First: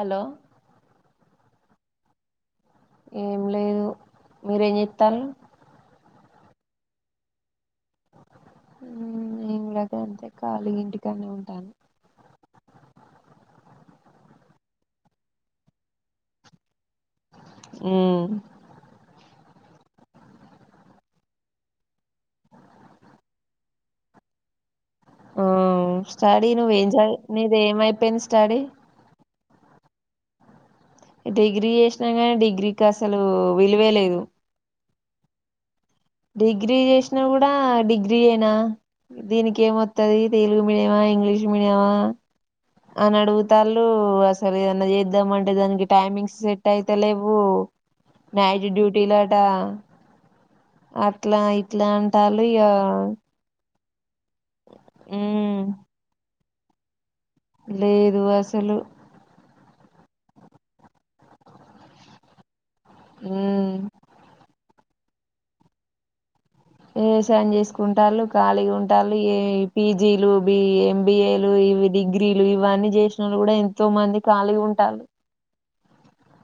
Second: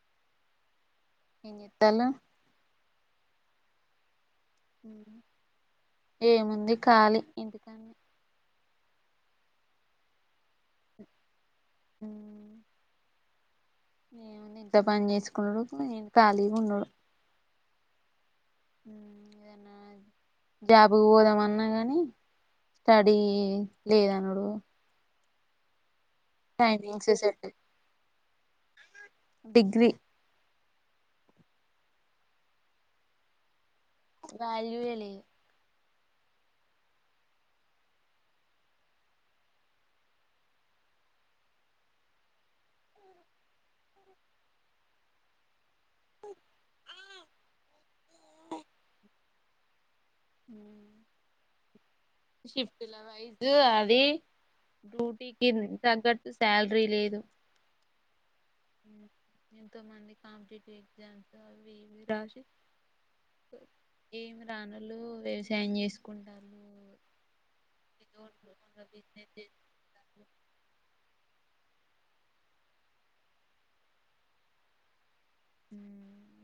Hello ఏం జేత్తానా ఏం లేదు మీరేం జేత్తాల్లు ఏం ఉంది ఖాలి ఇంటికాన్నే ఊ నేను కూడ గంతే ఖాళీ ఇంటికానే ఉంటాను ఊ ఏముంది ఇంట్లో పని చేసుకునుడు నేను ఖాళీగా ఉండుడు ఉమ్ జాబుకి పోదామన్నా గానీ స్టడీ లేదనుడు ఓ స్టడీ నువ్వేం టైమింగ్స్ జదివి సెట్ నీది ఏమైపోయింది స్టడీ డిగ్రీ డిగ్రీ చేసినా కానీ డిగ్రీకి అసలు విలువే లేదు వాల్యూయే లేదు డిగ్రీ చేసినా కూడా డిగ్రీయేనా దీనికి ఏమొత్తది తెలుగు మీడియమా ఇంగ్లీష్ మీడియమా అని అడుగుతాళ్ళు అసలు ఏదన్నా చేద్దాంమంటే దానికి టైమింగ్స్ సెట్ అయిత లేవు. నైటు డ్యూటీలటా అట్లా ఇట్లా అంటాళ్ళు యా దీ డ్యూటీకిి తగ్గట్టు శాలరీ లేదు లేదు అస్సలు ఎంతో మంది కాంపిటీటివ్ ఎగ్జామ్స్ అవి ఇవి రాసి ఉమ్ లు వ్యవసాయం చేసుకుంటారు వ్యవసాయం చేసుకుంటాళ్ళు ఖాళీగా ఓన్గా ఉంటాళ్ళు బిజినెస్ ఏ చేసుకుంటారు పీజీలు బి ఎం బీ ఏ లు ఇవి డిగ్రీలు ఇవన్నీ చేసినోళ్ళు కూడా ఎంతో మంది ఖాళీగ ఉంటాళ్ళు హ్మ్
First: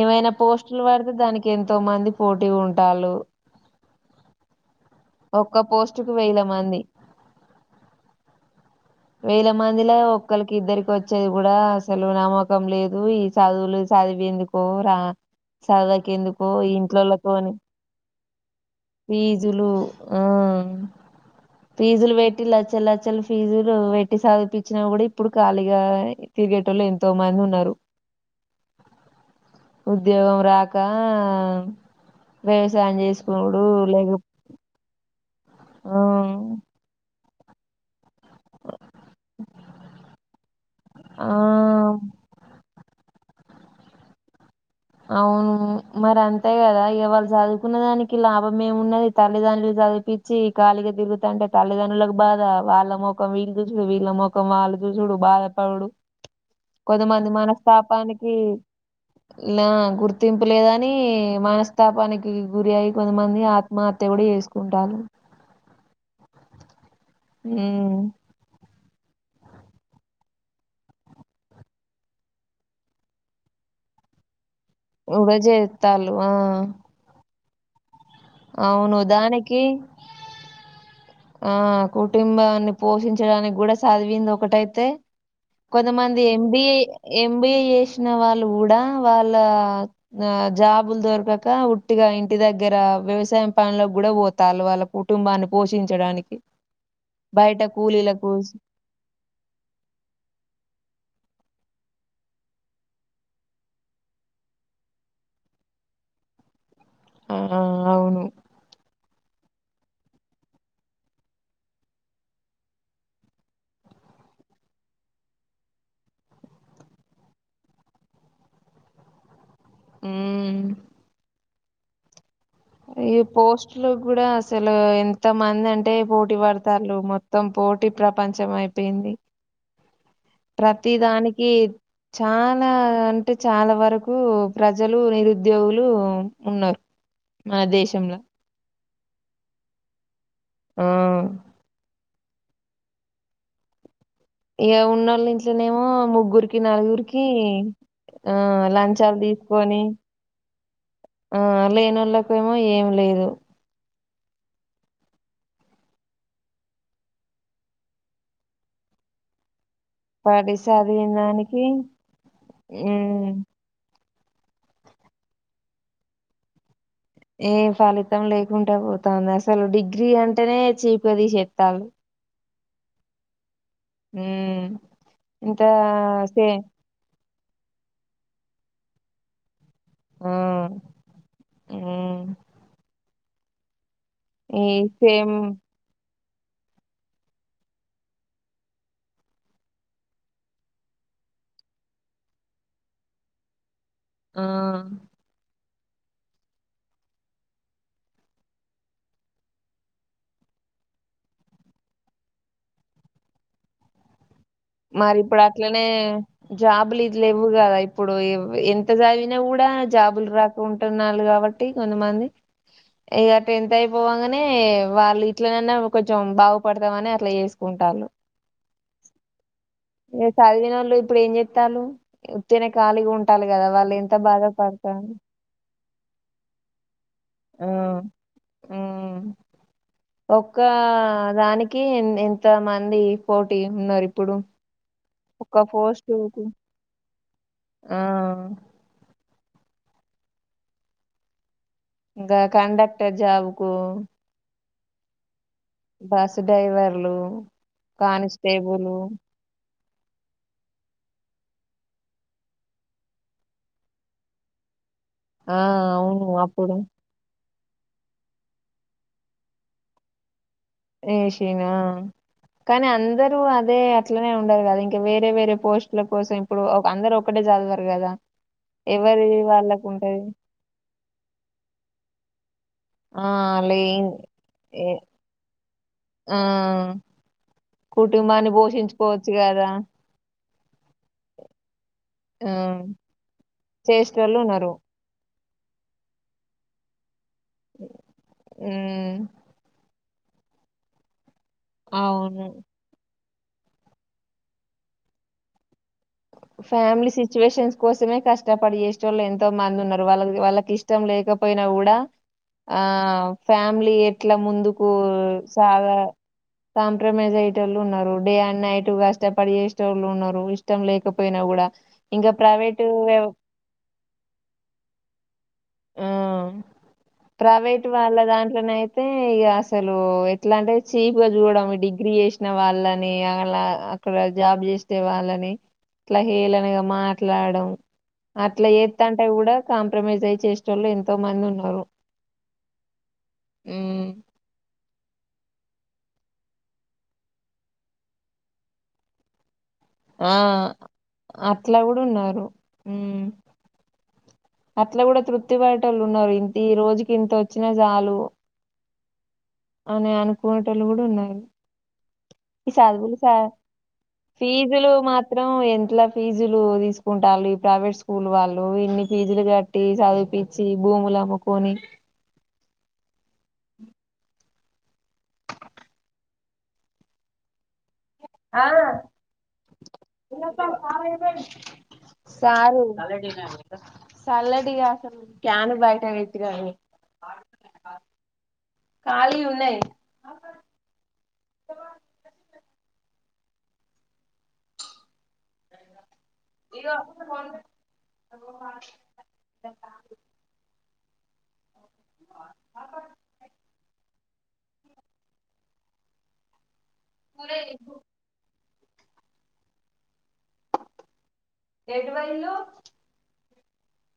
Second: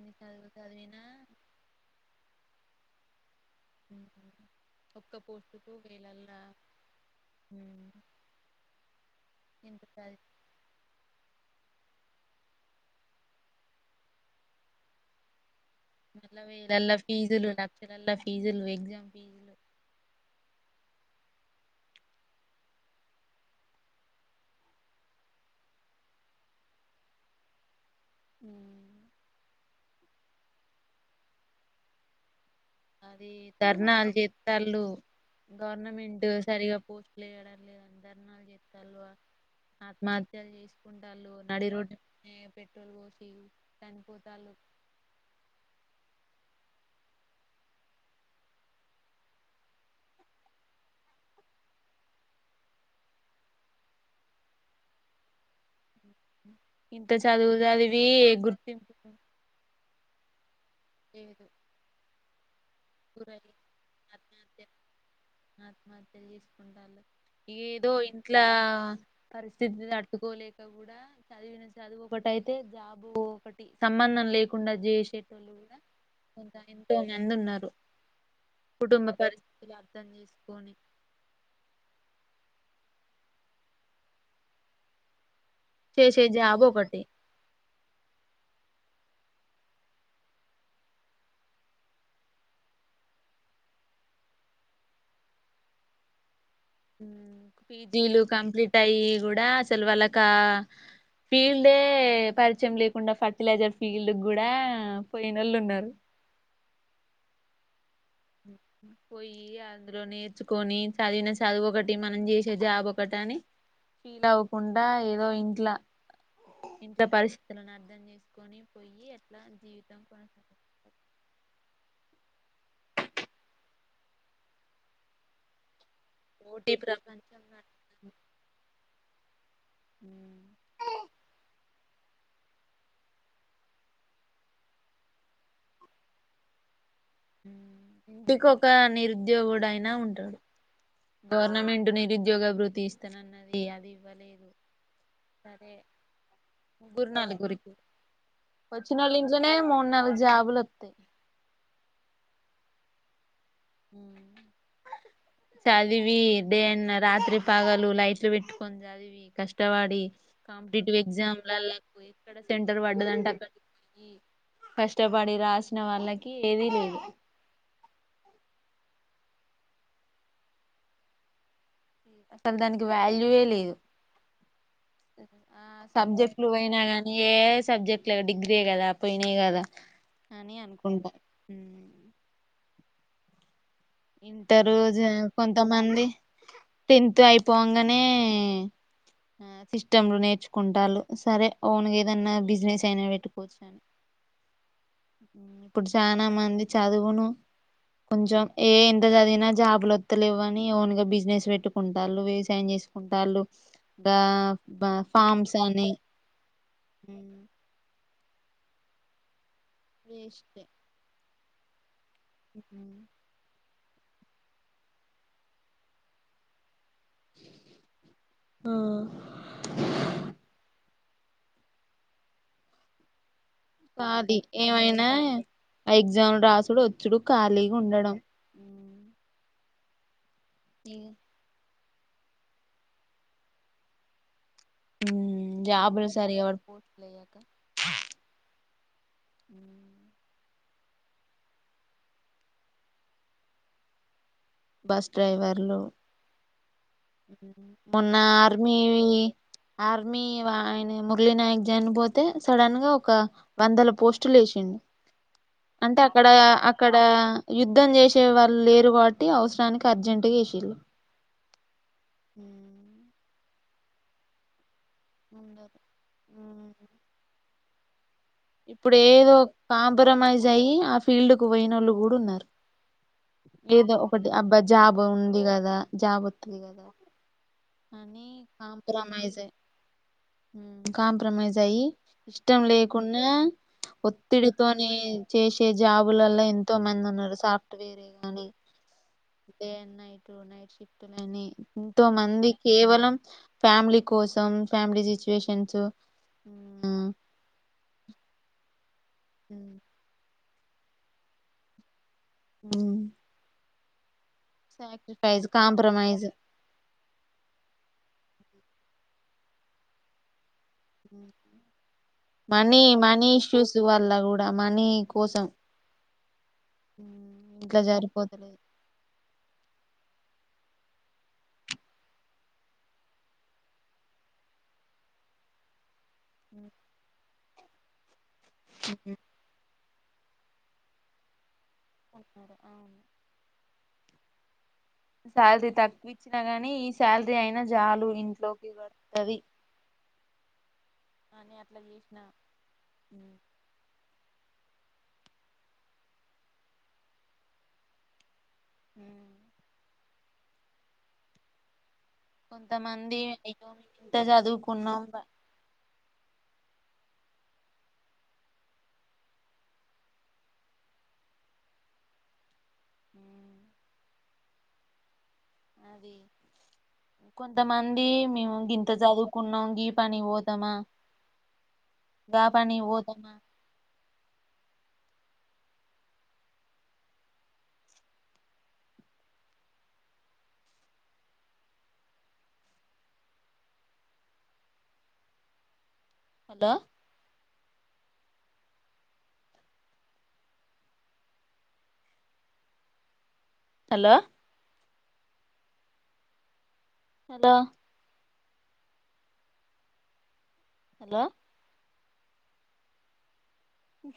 ఏమైనా పోస్టులు పడితే దానికి ఎంతో మంది పోటీ ఉంటాళ్ళు ఒక్క పోటుకు పోస్ట్ కు వేల వేలల్లా మంది వేల ఎంత మందిలో చదివిన ఒక్కరికి ఇద్దరికి వచ్చేది కూడా అసలు నమ్మకం లేదు ఈ చదువులు చదివేందుకు రా చదవక మళ్ళ ఎందుకు ఈ వేలల్లా ఇంట్లోళ్ళకు ఫీజులు అని లక్షలల్లా ఫీజులు వే ఫీజులు హ్మ్ ఫీజులు పెట్టి లచ్చలు లచ్చలు ఫీజులు పెట్టి సదివిపించినా కూడా ఇప్పుడు ఖాళీగా తి తిరిగేటోళ్ళు ఎంతో మంది ఉన్నారు ఉద్యోగం రాక వ్యవసాయం అది చేసుకో ధర్నాలు చేస్తళ్ళు ఆ గవర్నమెంట్ సరిగా పోస్ట్లు వేయడం లేదండి [unintelligible] ఆత్మహత్యలు ఆ చేసుకుంటళ్ళు నడి రోడ్ పె [inaudible] అవును మరి అంతే కదా ఇవాళ్ళ చదువుకున్న దానికి లాభం ఏమున్నది తల్లిదండ్రులు చదివిపిచ్చి ఖాళీగా తిరుగుతంటే తల్లిదండ్రలకు బాధ వాళ్ళ ముఖం వీళ్ళు చూసు వీళ్ళ ముఖం వాళ్ళు చూసుడు బాధపడు ఇంత కొంతమంది చదువు చదివి మనస్తాపానికి గుర్తింపు నా గుర్తింపు లేదని లేదు మనస్తాపానికి గురి అయి కొంతమంది గురయ్యి ఆత్మహత్య కూడా ఆత్మహత్య చేసుకుంటారు ఆత్మహత్యలు ఏదో ఇంట్ల పరిస్థితి తట్టుకోలేక కూడా చదివిన చదువు ఒకటిైతే జాబు ఒకటి సంబంధం లేకు కాకుండా చేసేటోళ్ళు కూడా చేత్తాలు ఆ కొంత ఎంతో మంది ఉన్నారు అవును కుటుంబ దానికి పరిస్థితులు అర్థం చేసుకొని ఆ కుటుంబాన్ని పోషించడానికి కూడా చదివింది ఒకటైతే కొంతమంది చేసే జాబ్ ఎంబిఏ ఒకటి ఎంబిఏ చేసి వాళ్ళు కూడా వాళ్ళ జాబులు దొరకక ఉట్టిగా ఇంటి దగ్గర వ్యవసాయం పనుకి కూడా పోతారు వాళ్ళ కుటుంబాన్ని పోషించడానికి బయట పీజీలు కూలీలకు కంప్లీట్ అయ్యి కూడా అసలు వాళ్ళకా ఫీల్డ్ అే పరిచయం లేకుండా ఫర్టిలైజర్ ఫీల్డ్ కూడా పోయినళ్ళు ఉన్నారు ఆ అవును పోయి అందులో నేర్చుకొని చదివిన చదువు ఒకటి మనం చేసే జాబ్ ఒకటి అని ఫీల్ అవ్వకుండా ఏదో ఇంట్లా ఇంత పరిస్థితులను అర్థం చేసుకొని పోయి జీవితం కూడా ఉమ్ ఈ పోస్ట్ లో కూడా అసలు ఎంత మంది అంటే అంటే పోటీ వడతారు మొత్తం పోటీ ప్రపంచం అయిపోయింది ఉ ప్రతి దానికి చాలా అంటే చాలా వరకు ప్రజలు నిరుద్యోగులు ఉన్నారు మన దేశంలో ఇంటిక ఒక నిరుద్యోగుడు అయినా ఉంటాడు ఆ గవర్నమెంట్ నిరుద్యోగ అభివృద్ధి ఇస్తానన్నది అది ఇవ్వలేదు ఇ ఉన్నోళ్ళ సరే ఇంట్లోనేమో ముగ్గురికి నలుగురికి ఆ వచ్చినోళ్ళ లంచాలు ఇంట్లోనే తీసుకొని మూడు నాలుగు జాబులు వత్తాయి ఆ లేనోళ్ళకి ఏమో మో ఏం లేదు హ చదివి దేన్ రాత్రి పగలు ైట్లు విట్కొ చదివి కష్ట వాడి పడి కాంపిటేటివ్ చదివిన ఎగ్జామ్ దానికి లకు ఎక్కడ సెంటర్ ఉమ్, పడ్డదంట అక్కడియి కష్టపడి రాసిన వాళ్ళకి ఏదీ లేదు ఏ ఫలితం లేకుండా పోతుంది అసలు డిగ్రీ అంటేనే చయకదు చెత్తాలు అసలు దానికి వాల్యూవే లేదు హ్మ్ ఇంత ఆ సే సబ్జెక్ట్లు పోయినా కానీ ఏ సబ్జెక్ట్ డిగ్రీే కదా పోయిన కదా ఆ! అని అనుకుంటాం హ్మ్. ఇంట ఈ రోజు సేమ్ కొంతమంది టెన్త్ అయిపోంగనే ఆ సిస్టమ్లు నేర్చుకుంటారు సరే అవున్ ఏదన్నా బిజినెస్ అయినా పెట్టుకోవచ్చాను ఆ ఇప్పుడు చాలా మంది చదువును కొంచెం ఏ ఎంత చదివినా జాబులు వత్తలేవు అని ఓన్ గా బిజినెస్ పెట్టుకుంటారు వ్యవసాయం చేసుకుంటారుు ద మరి ఇప్పుడు అట్లనే జాబులు ఇది లే ఇవ్వు కదా ఇప్పుడు ఎంత చదివిన కూడా జాబులు వేస్టే రాకుకుంటున్నారు కాబట్టి కొంతమంది ఇక టెన్త్ ఇ అయిపోవగానే వాళ్ళు ఇట్లనైనా కొంచెం బాగుపడతామని అట్లా చేసుకుంటారు చదివిన వాళ్ళు ఇప్పుడు ఏం చెస్తాలు ఉత్తర్నే ఖాళీగా ఉంట పట్టాలి కదా వాళ్ళు ఎంత ఖాళీ బాధ పడతారు ఏమైనా ఎగ్జామ్ రాసుడు వచ్చుడు ఖాళీగా ఉండడం ఆ ఒక్క దానికి ఎన్ ఎంత మంది పోటీ ఉన్నారు ఇప్పుడు ఒక్క పోస్ట్ జాబులు సరిగా కు ఎవరు పోస్టులు ఆ ఉమ్ గ కండక్టర్ జాబ్ కు బస్ డ్రైవర్లు డైవర్ మొన్న ఆర్మీ వీ ఆర్మీ వా ఆయన మురళీనాయక్ జానీ పోతే సడన్ గా ఒక వందల పోస్టులు ఏషిండు ఆ అంటే అక్కడ అవును అప్పుడు అక్కడ యుద్ధం చేషే వాళ్ళు లేరు కావట్టి అవసరానికి అర్జెంట్గా ఏశిల్లు ఏషీనా కానీ అందరూ అదే అట్లనే ఉండారు కదా ఇం ఇంకా వేరే వేరే ఉండరు పోస్ట్ల కోసం ఇప్పుడు అందరు ఒకటే చదవరు కదా ఇప్పుడు ఎవరి ఏదో వాళ్ళకు ఉంటది కాంప్రమైజ్ అయ్యి ఆ ఫీల్డ్ కు పోయిన ఓళ్ళు కూడా ఉన్నారు. ఆ ఏదో లేన్ ఒకటి అబ్బా ఏ జాబ్ ఉంది కదా జాబ్ ఆ వత్తది కదా అని కుటుంబాన్ని పోషించుకోవచ్చు కాంప్రమైజ్ అయి కదా కాంప్రమైజ్ అయ్యి ఆ ఇష్టం లేకుండా చేసేటోళ్ళు ఉన్నారు ఒత్తిడితోని చేషే జాబులలో ఎంతో మంది ఉన్నారు సాఫ్ట్ వేర్ ఏ గాని హ్మ్ day and night night shift లని ఎంతో అవును మంది కేవలం ఫ్యామిలీ కోసం ఫ్యామిలీ సిచ్యువేషన్స్ ఫ్యామిలీ సిచ్యువేషన్స్ కోసమే కష్టపడి ఎషేటోళ్ళు ఎంతో మంది ఉన్నారు వాళ్ళ వాళ్ళక్ ఇష్టం లేకపోయినా కూడా ఆ ఫ్యామిలీయే ఇట్లా ముందుకు సాక్రిఫైజ్ సాగా కాంప్రమైజ్ కాంప్రమైజ్ అయటోళ్ళు ఉన్నారు. డే అండ్ నైట్ కష్టపడి ఎష్టోళ్ళు ఉన్నారు ఇష్ ఇష్టం లేకపోయినా కూడా ఇంకా మనీ ప్రైవేటు వవ్ మనీ ఇష్యూస్ వల్ల కూడా మనీ కోసం ఇట్లా ప్రైవేట్ వాళ్ళ జరిపోతలేదు దాంట్లోనో అయితే ఇగ అసలు ఎట్లా అంటే చీప్ గా చూడడం డిగ్రీ చేసిన వాళ్ళని అలా అక్కడ జాబ్ చేసే వాళ్ళని అట్లా హేలనగా మాట్లాడడం అట్లా ఉ ఎత్తంటే కూడా కాంప్రమైజ్ అయి చేష్ చలో ఎంతో మంది ఉన్నారు. అంట [inaudible] అవును ఏ శాలరీ తక్కువ ఇచ్చినా గాని ఈ శాలరీ అయినా చాలు ఇంట్లోకి పడుతది. ఆ అట్లా కూడా చేసిన ఉన్నారు ఊమ్ అట్లా కూడా తృప్తి బడే వాళ్ళు ఉన్నారు. ఇంత ఈ రోజుకి ఇంత వచ్చినా జాలు హ్మ్ అనే అనుకునేటోళ్ళు గుడా ఉన్నారు. ఈ చదువులు కొంతమంది స అయ్యో మేము ఇంత ఫీజులు చదువుకున్నాం మాత్రం ఎంట్లక్ ఫీజులు తీసుకుంటారు ఈ ప్రైవేట్ స్కూల్ వాళ్ళు ఇన్ని ఫీజులు కట్టి చదివిపిచ్చి భూములు కబుకుని ఉమ్ అది కొ కొంతమంది మేము ఆ ఇంత చదువుకున్నాం గీ పనిగి పోతామా గా సాలు పనికి పోతామా సాలటియ అసలు క్యాను బయట వెట్టి రార్రి కాలి ఉన్నాయి. హలో ఇగో [inaudible] హలో సరే ఇవ్వు హలో ఏడు వైలు